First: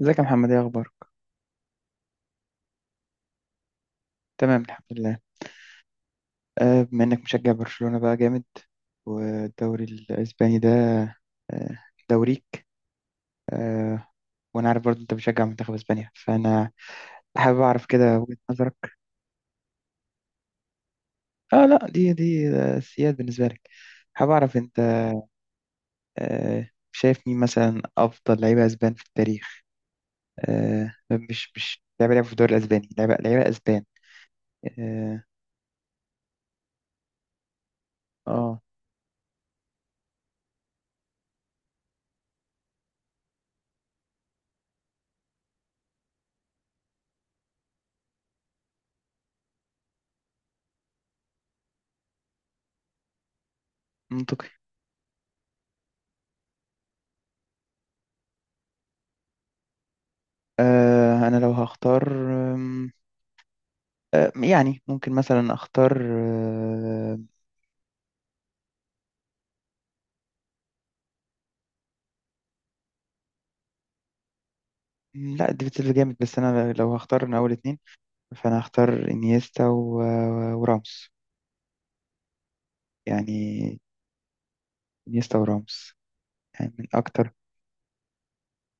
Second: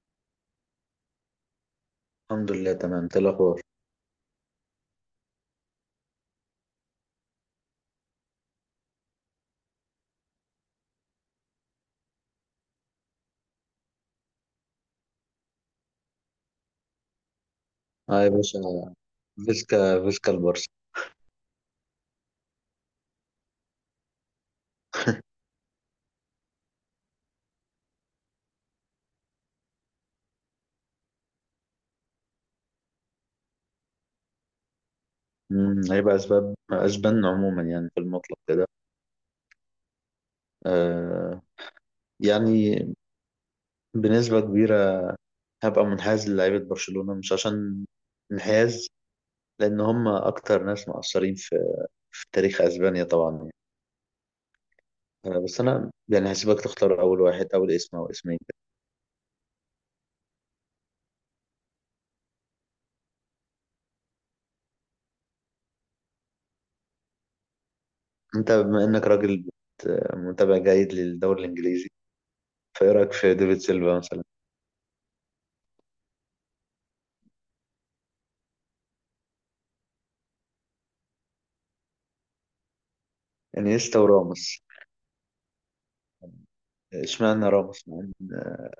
ازيك يا محمد، ايه اخبارك؟ الحمد لله تمام. إنت إيه الاخبار؟ تمام الحمد لله. بما انك مشجع برشلونة بقى جامد والدوري الاسباني ده، آه، دوريك، آه، وانا عارف برضه انت بتشجع منتخب اسبانيا، فانا حابب اعرف كده اه يا وجهة باشا، نظرك. فيسكا فيسكا البارسا. اه لا، دي سياد بالنسبة لك. حابب اعرف انت شايف مين مثلا افضل لعيبة اسبان في التاريخ. مش لعيبة لعبوا في الدوري الاسباني، لعيبة اسبان. اه. هيبقى اسباب اسبان عموما، يعني في المطلق آه، كده. آه يعني بنسبه كبيره هبقى منحاز للعيبه برشلونه، مش عشان انحياز، لان هم اكتر ناس مؤثرين في تاريخ اسبانيا طبعا يعني. منطقي. آه بس انا يعني هسيبك تختار اول واحد، اول اسم او اسمين كده. انا لو هختار، يعني ممكن مثلا اختار انت بما انك راجل بت- متابع جيد للدوري الانجليزي، فايه رايك في ديفيد سيلفا مثلا؟ لا ديفيد سيلفا جامد، بس انا لو هختار من اول اتنين فانا هختار انيستا وراموس يعني. انيستا وراموس؟ انيستا وراموس، يعني من اكتر. اشمعنى راموس، مع إن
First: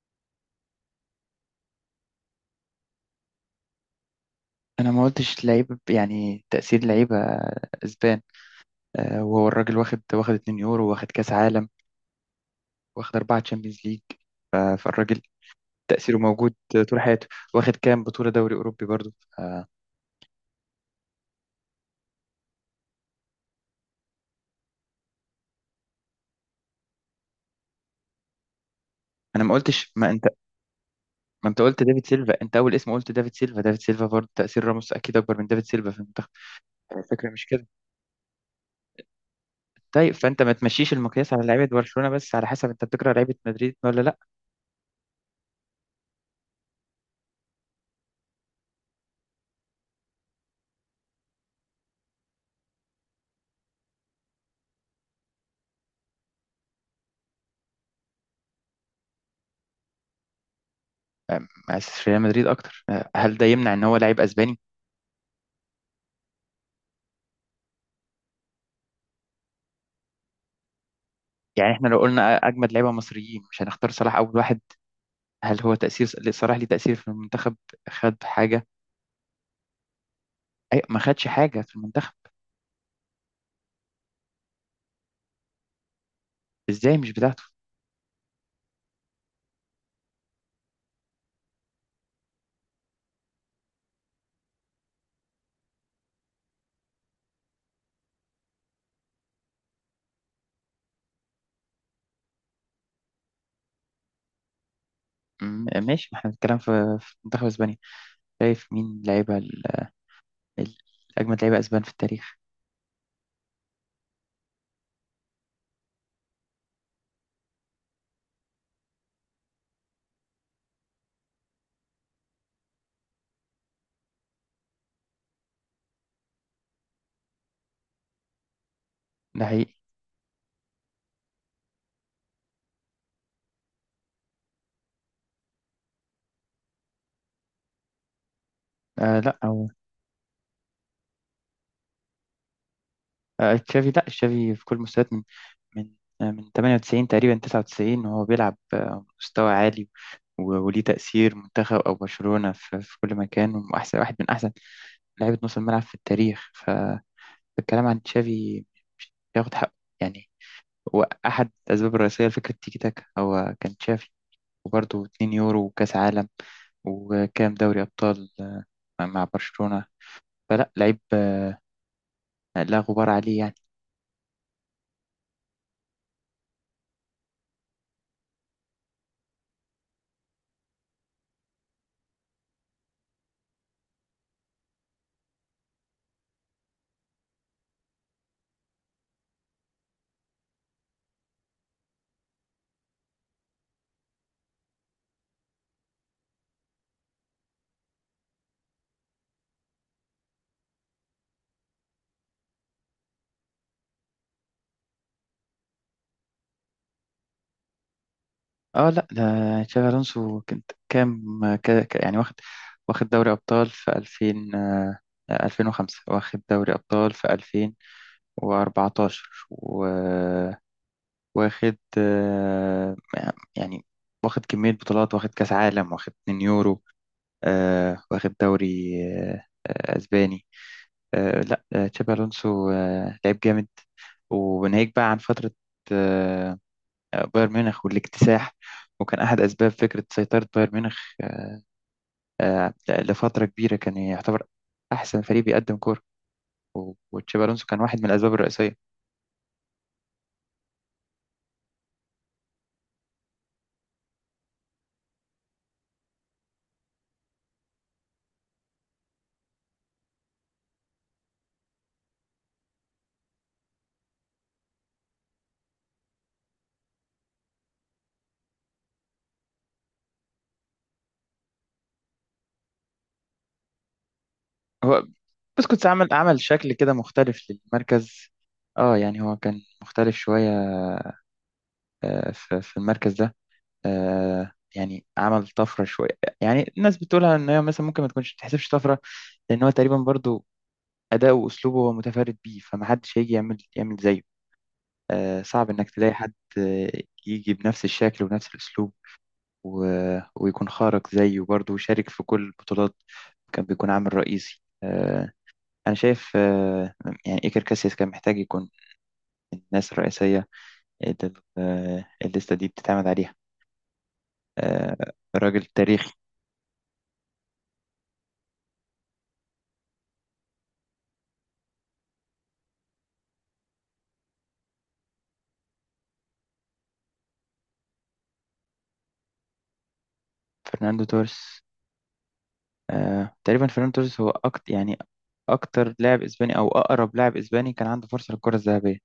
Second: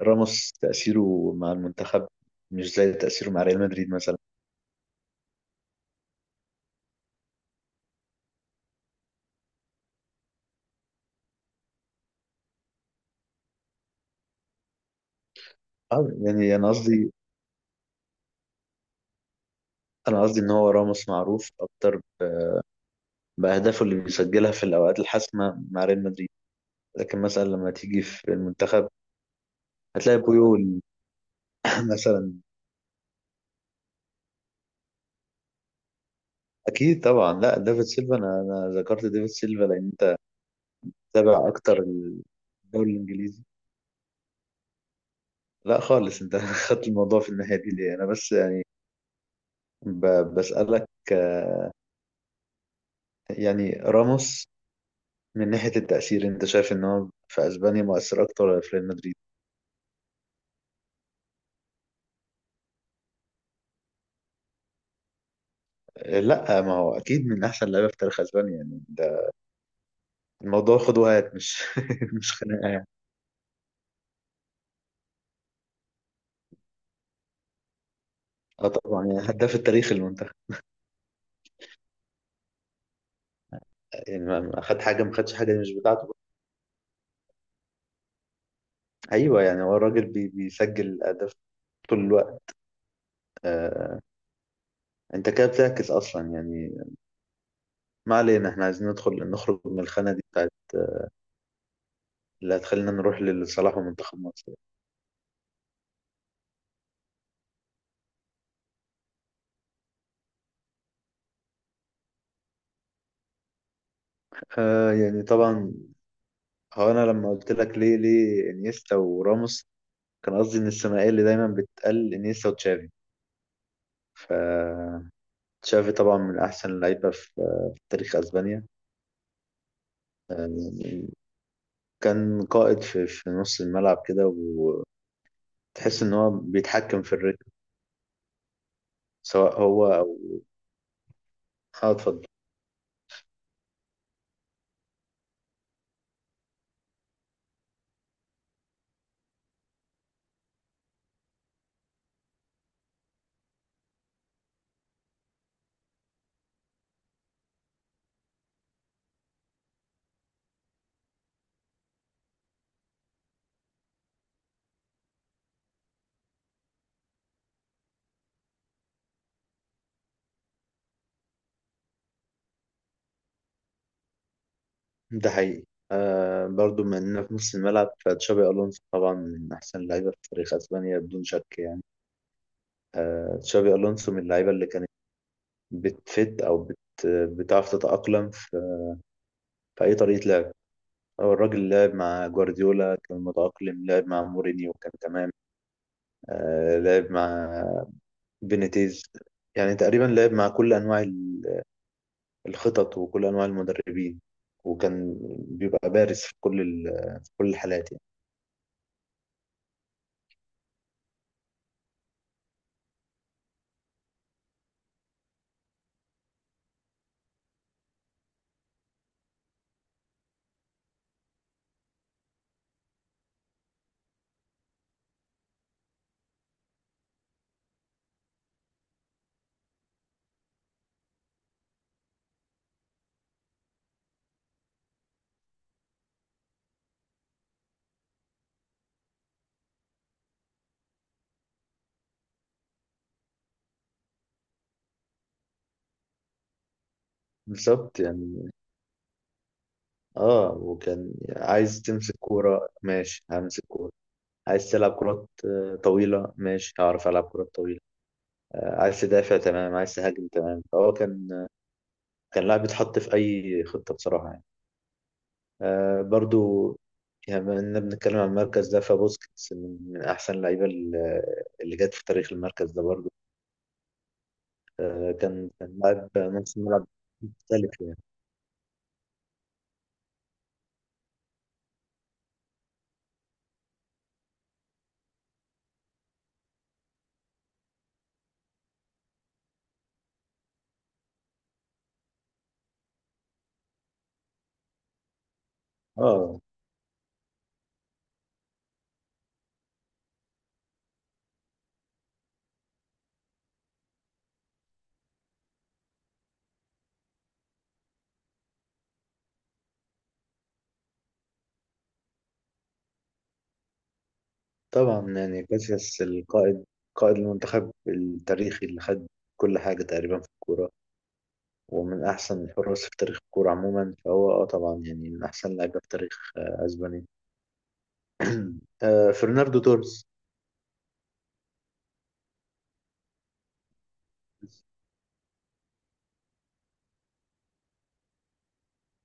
راموس تأثيره مع المنتخب مش زي تأثيره مع ريال مدريد مثلا. انا ما قلتش لعيبه، يعني تاثير لعيبه اسبان. وهو الراجل واخد 2 يورو، واخد كاس عالم، واخد اربعه تشامبيونز ليج. فالراجل آه، تاثيره موجود يعني أنا طول قصدي حياته. واخد كام بطوله دوري اوروبي برضو. آه، أنا قصدي إن هو راموس معروف أكتر بأهدافه اللي بيسجلها في الأوقات الحاسمة مع ريال مدريد، لكن مثلا لما تيجي في المنتخب انا ما قلتش ما هتلاقي بويول. ما انت قلت دافيد مثلا سيلفا. انت اول اسم قلت دافيد سيلفا برضه، تأثير راموس اكيد اكبر من دافيد سيلفا في المنتخب. يعني أكيد الفكرة طبعا. مش لا كده. ديفيد سيلفا، أنا ذكرت ديفيد سيلفا لأن طيب أنت فانت ما تمشيش المقياس على تابع لعيبة أكتر برشلونة بس، على حسب انت الدوري بتكره لعيبة الإنجليزي. مدريد ولا لا؟ لا خالص، أنت خدت الموضوع في الناحية دي ليه؟ أنا بس يعني بسألك، آه، يعني راموس من ناحية التأثير، أنت شايف إن هو في أسبانيا مؤثر أكتر ولا في ريال مدريد؟ مؤسس ريال مدريد اكتر، هل ده يمنع ان هو لعيب اسباني؟ آه، لا ما هو أكيد من أحسن لعيبة في تاريخ أسبانيا يعني. ده الموضوع خد وهات، مش يعني احنا لو مش قلنا خناقة اجمد يعني. لعيبة مصريين، مش هنختار صلاح اول واحد؟ هل هو تأثير صلاح ليه تأثير في المنتخب؟ خد حاجة؟ أه طبعا يعني هداف التاريخ المنتخب. اي ما خدش حاجة في المنتخب. يعني ما خدش حاجة مش بتاعته. ازاي مش بتاعته. أيوه يعني هو الراجل بيسجل أهداف طول الوقت. آه، أنت كده بتعكس أصلا يعني. ما علينا، إحنا عايزين ندخل نخرج من الخانة دي بتاعت اللي هتخلينا نروح لصلاح ومنتخب مصر. ماشي، ما احنا بنتكلم في منتخب اسبانيا. شايف مين لعيبة ال- اجمد لعيبة اسبان في التاريخ. آه يعني طبعا، هو انا لما قلت لك ليه انيستا وراموس، كان قصدي ان الثنائيه اللي دايما بتقل انيستا وتشافي. ف تشافي طبعا من احسن اللعيبه في تاريخ اسبانيا ده حقيقي. يعني. كان قائد في نص الملعب كده، وتحس ان هو بيتحكم في الريتم، آه لا سواء او. هو او، اه اتفضل. آه تشافي، لا تشافي في كل المستويات، من آه من 98 تقريبا، 99 وهو بيلعب آه مستوى عالي، وليه تأثير منتخب أو برشلونة في كل مكان، وأحسن واحد من أحسن لعيبة نص الملعب في التاريخ. فالكلام عن تشافي ياخد حقه يعني. هو أحد الأسباب الرئيسية لفكرة تيكي تاكا هو كان تشافي. وبرضه 2 يورو وكأس عالم، وكام دوري أبطال مع برشلونة. فلا لعيب لا غبار عليه يعني. ده حقيقي. آه برضو من إننا في نص الملعب، فتشابي ألونسو طبعا من أحسن اللعيبة في تاريخ أسبانيا بدون شك يعني. آه تشابي ألونسو من اللعيبة اللي كانت بتفت أو بت بتعرف تتأقلم في أي طريقة لعب. هو الراجل لعب مع جوارديولا كان متأقلم، لعب مع مورينيو كان تمام، آه لعب مع بينيتيز، يعني تقريبا لعب مع كل أنواع الخطط وكل أنواع المدربين، وكان بيبقى بارز في كل في كل الحالات يعني. اه لا، ده تشافي الونسو. كنت كام يعني واخد، دوري ابطال في 2000، 2005 واخد دوري ابطال في 2014، وواخد آه، يعني واخد كمية بطولات، واخد كاس عالم، واخد 2 يورو، واخد دوري اسباني. لا تشابي الونسو لعيب جامد. وناهيك بقى عن فترة آه، بايرن ميونخ والاكتساح، وكان أحد أسباب فكرة سيطرة بايرن ميونخ لفترة كبيرة. كان يعتبر أحسن فريق بيقدم كورة، وتشابي ألونسو كان واحد بالظبط من الأسباب يعني. الرئيسية. اه وكان عايز تمسك كورة ماشي، همسك كورة، عايز تلعب كرات طويلة، ماشي هعرف ألعب كرات طويلة، عايز تدافع تمام، عايز تهاجم تمام، فهو كان كان لاعب بيتحط في أي خطة بصراحة يعني. آه برضو يعني بما إننا بنتكلم عن المركز ده، فبوسكيتس من أحسن اللعيبة اللي جت في تاريخ المركز ده برضو. هو آه كان بس كان كنت عمل لاعب عمل نص شكل ملعب كده مختلف مختلف يعني. للمركز. اه يعني هو كان مختلف شوية، في المركز ده. يعني عمل طفرة شوية. يعني الناس بتقولها ان هي مثلا ممكن ما تكونش تحسبش طفرة، لان هو تقريبا برضو أداؤه وأسلوبه هو متفرد بيه. فمحدش هيجي يعمل زيه. صعب إنك تلاقي حد اه يجي بنفس الشكل ونفس الأسلوب ويكون خارق زيه برضه. وشارك في كل البطولات، كان بيكون عامل رئيسي. أنا شايف يعني إيكر كاسياس كان محتاج يكون من الناس الرئيسية اللي الليستة دي بتتعمد عليها. آه، طبعا يعني راجل كاسياس تاريخي. القائد، قائد المنتخب التاريخي اللي خد كل حاجة تقريبا في الكورة، ومن أحسن الحراس في تاريخ الكورة عموما، فهو اه طبعا يعني من أحسن لعيبة في تاريخ آه أسبانيا. آه فرناردو توريس. فرناندو توريس. تقريبا فرناندو توريس هو أكتر، يعني أكتر لاعب إسباني، أو أقرب لاعب إسباني كان عنده فرصة للكرة الذهبية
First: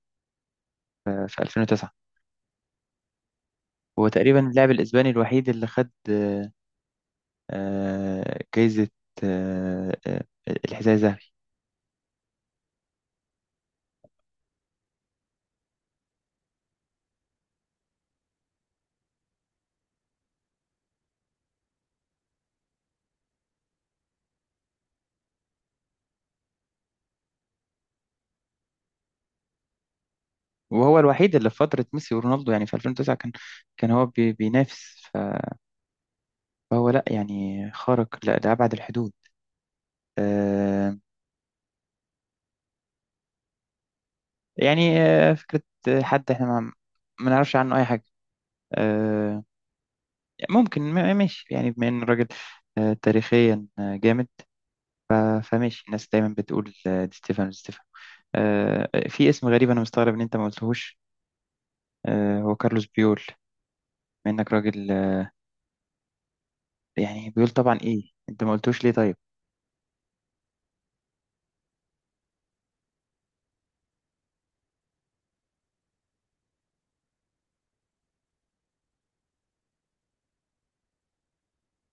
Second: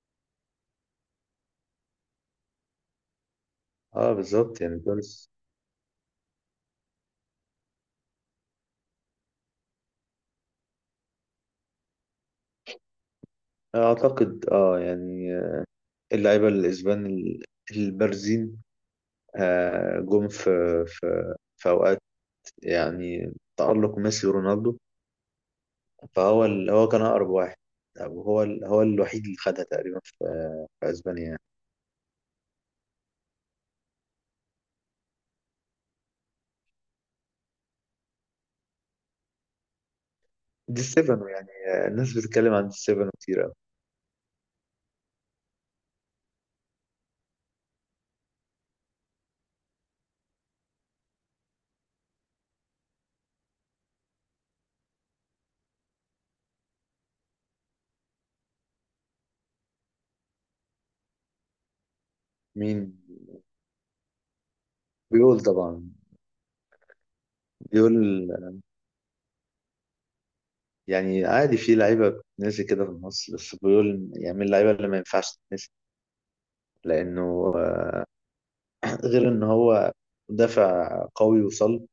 في 2009. هو اه تقريبا بالظبط اللاعب يعني الإسباني تونس. الوحيد اللي خد جايزة آه، آه، الحذاء الذهبي. اعتقد اه يعني اللعيبة الإسبان البارزين جم في في أوقات يعني تألق ميسي ورونالدو، فهو هو كان أقرب واحد، أو هو هو الوحيد اللي خدها تقريبا في وهو أسبانيا الوحيد يعني. اللي في فترة ميسي ورونالدو، يعني في 2009، كان هو بينافس، فهو لا يعني خارق لأبعد الحدود. دي آه، ستيفانو يعني، الناس بتتكلم عن دي ستيفانو كتير أوي. يعني فكرة حد احنا ما نعرفش عنه أي حاجة. آه، ممكن ماشي يعني، بما إن الراجل تاريخيا جامد. فماشي الناس دايما بتقول دي ستيفانو. في اسم غريب أنا مستغرب إن أنت ما قلتهوش، هو مين؟ كارلوس بيول. بما إنك راجل، بيقول طبعا. يعني بيقول طبعا بيقول ايه انت ما قلتوش ليه طيب. يعني عادي في لعيبة بتنسي كده في مصر، بس بيقول يعني من اللعيبة اللي ما ينفعش تتنسي، لأنه آه، غير إن هو مدافع قوي وصلب،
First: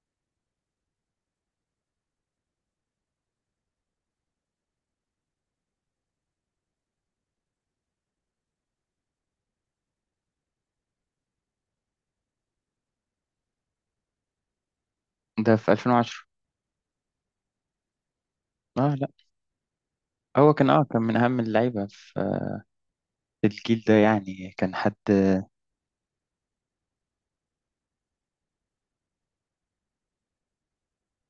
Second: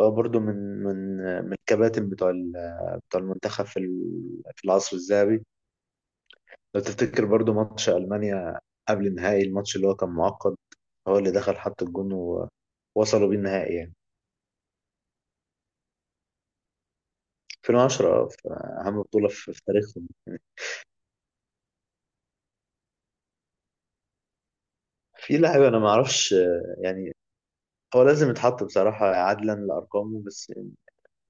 هو برضه من من الكباتن بتوع بتوع المنتخب في العصر الذهبي. لو تفتكر برضه ماتش ألمانيا قبل النهائي، الماتش اللي هو كان معقد، هو اللي دخل حط الجون ووصلوا بيه النهائي يعني. ده في 2010. 2010 في اه أهم لا، بطولة في تاريخهم. هو كان كان من اهم اللعيبه في الجيل ده يعني. كان حد، في لاعب أنا ما أعرفش يعني هو لازم يتحط بصراحة عدلا لأرقامه، بس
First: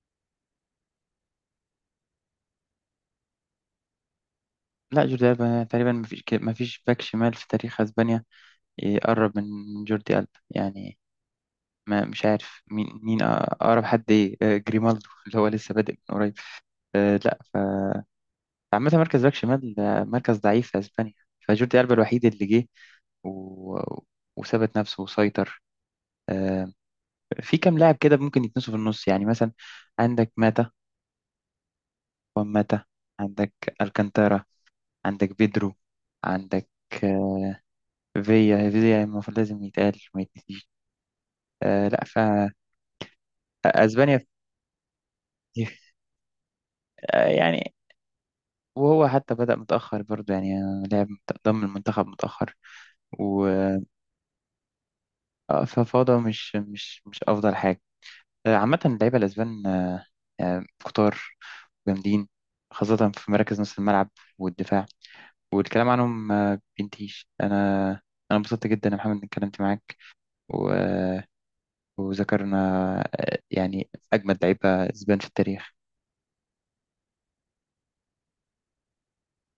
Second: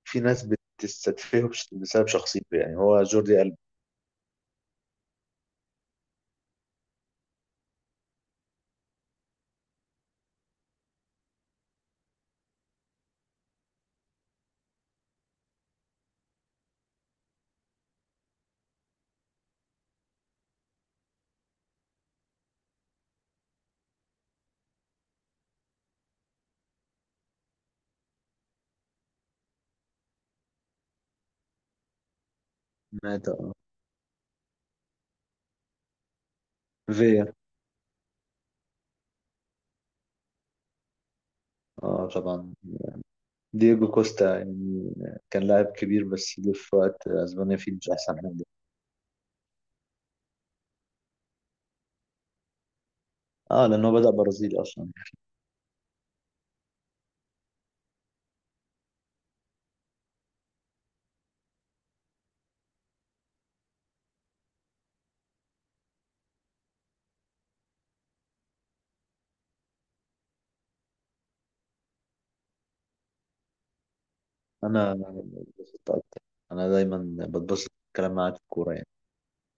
في ناس بتستدفيه بسبب شخصيته، يعني هو جوردي ألب. لا جوردي ألبا تقريبا. ما فيش باك شمال في تاريخ اسبانيا يقرب من جوردي ألبا يعني. ما مش عارف مين اقرب حد، ايه جريمالدو اللي هو لسه بادئ من قريب. لا. فعامة مركز باك شمال مركز ضعيف في اسبانيا. فجوردي ألبا الوحيد اللي جه و... وثبت نفسه وسيطر. آه، في كام لاعب كده ممكن يتنسوا في النص، يعني مثلا عندك ماتا، وان ماتا، مات عندك اه. الكانتارا، عندك بيدرو، عندك فيا، آه، فيا. فيا المفروض لازم يتقال، ما يتنسيش. آه لا، اه ف طبعا. دييجو اسبانيا كوستا يعني كان لاعب فيه- كبير، بس جه في وقت آه اسبانيا فيه يعني. مش احسن حاجه. وهو حتى بدأ متأخر برضه يعني، لعب ضم المنتخب متأخر و اه لان هو بدأ برازيلي اصلا. ففوضى مش أفضل حاجة. عامة اللعيبة الأسبان كتار جامدين، خاصة في مراكز نص الملعب والدفاع. والكلام عنهم ما بينتهيش. انا، انبسطت جدا يا محمد اني اتكلمت معاك و... وذكرنا يعني اجمد لعيبه انا اسبان في التاريخ. بتبسط اكتر، انا دايما بتبسط الكلام معاك في الكوره.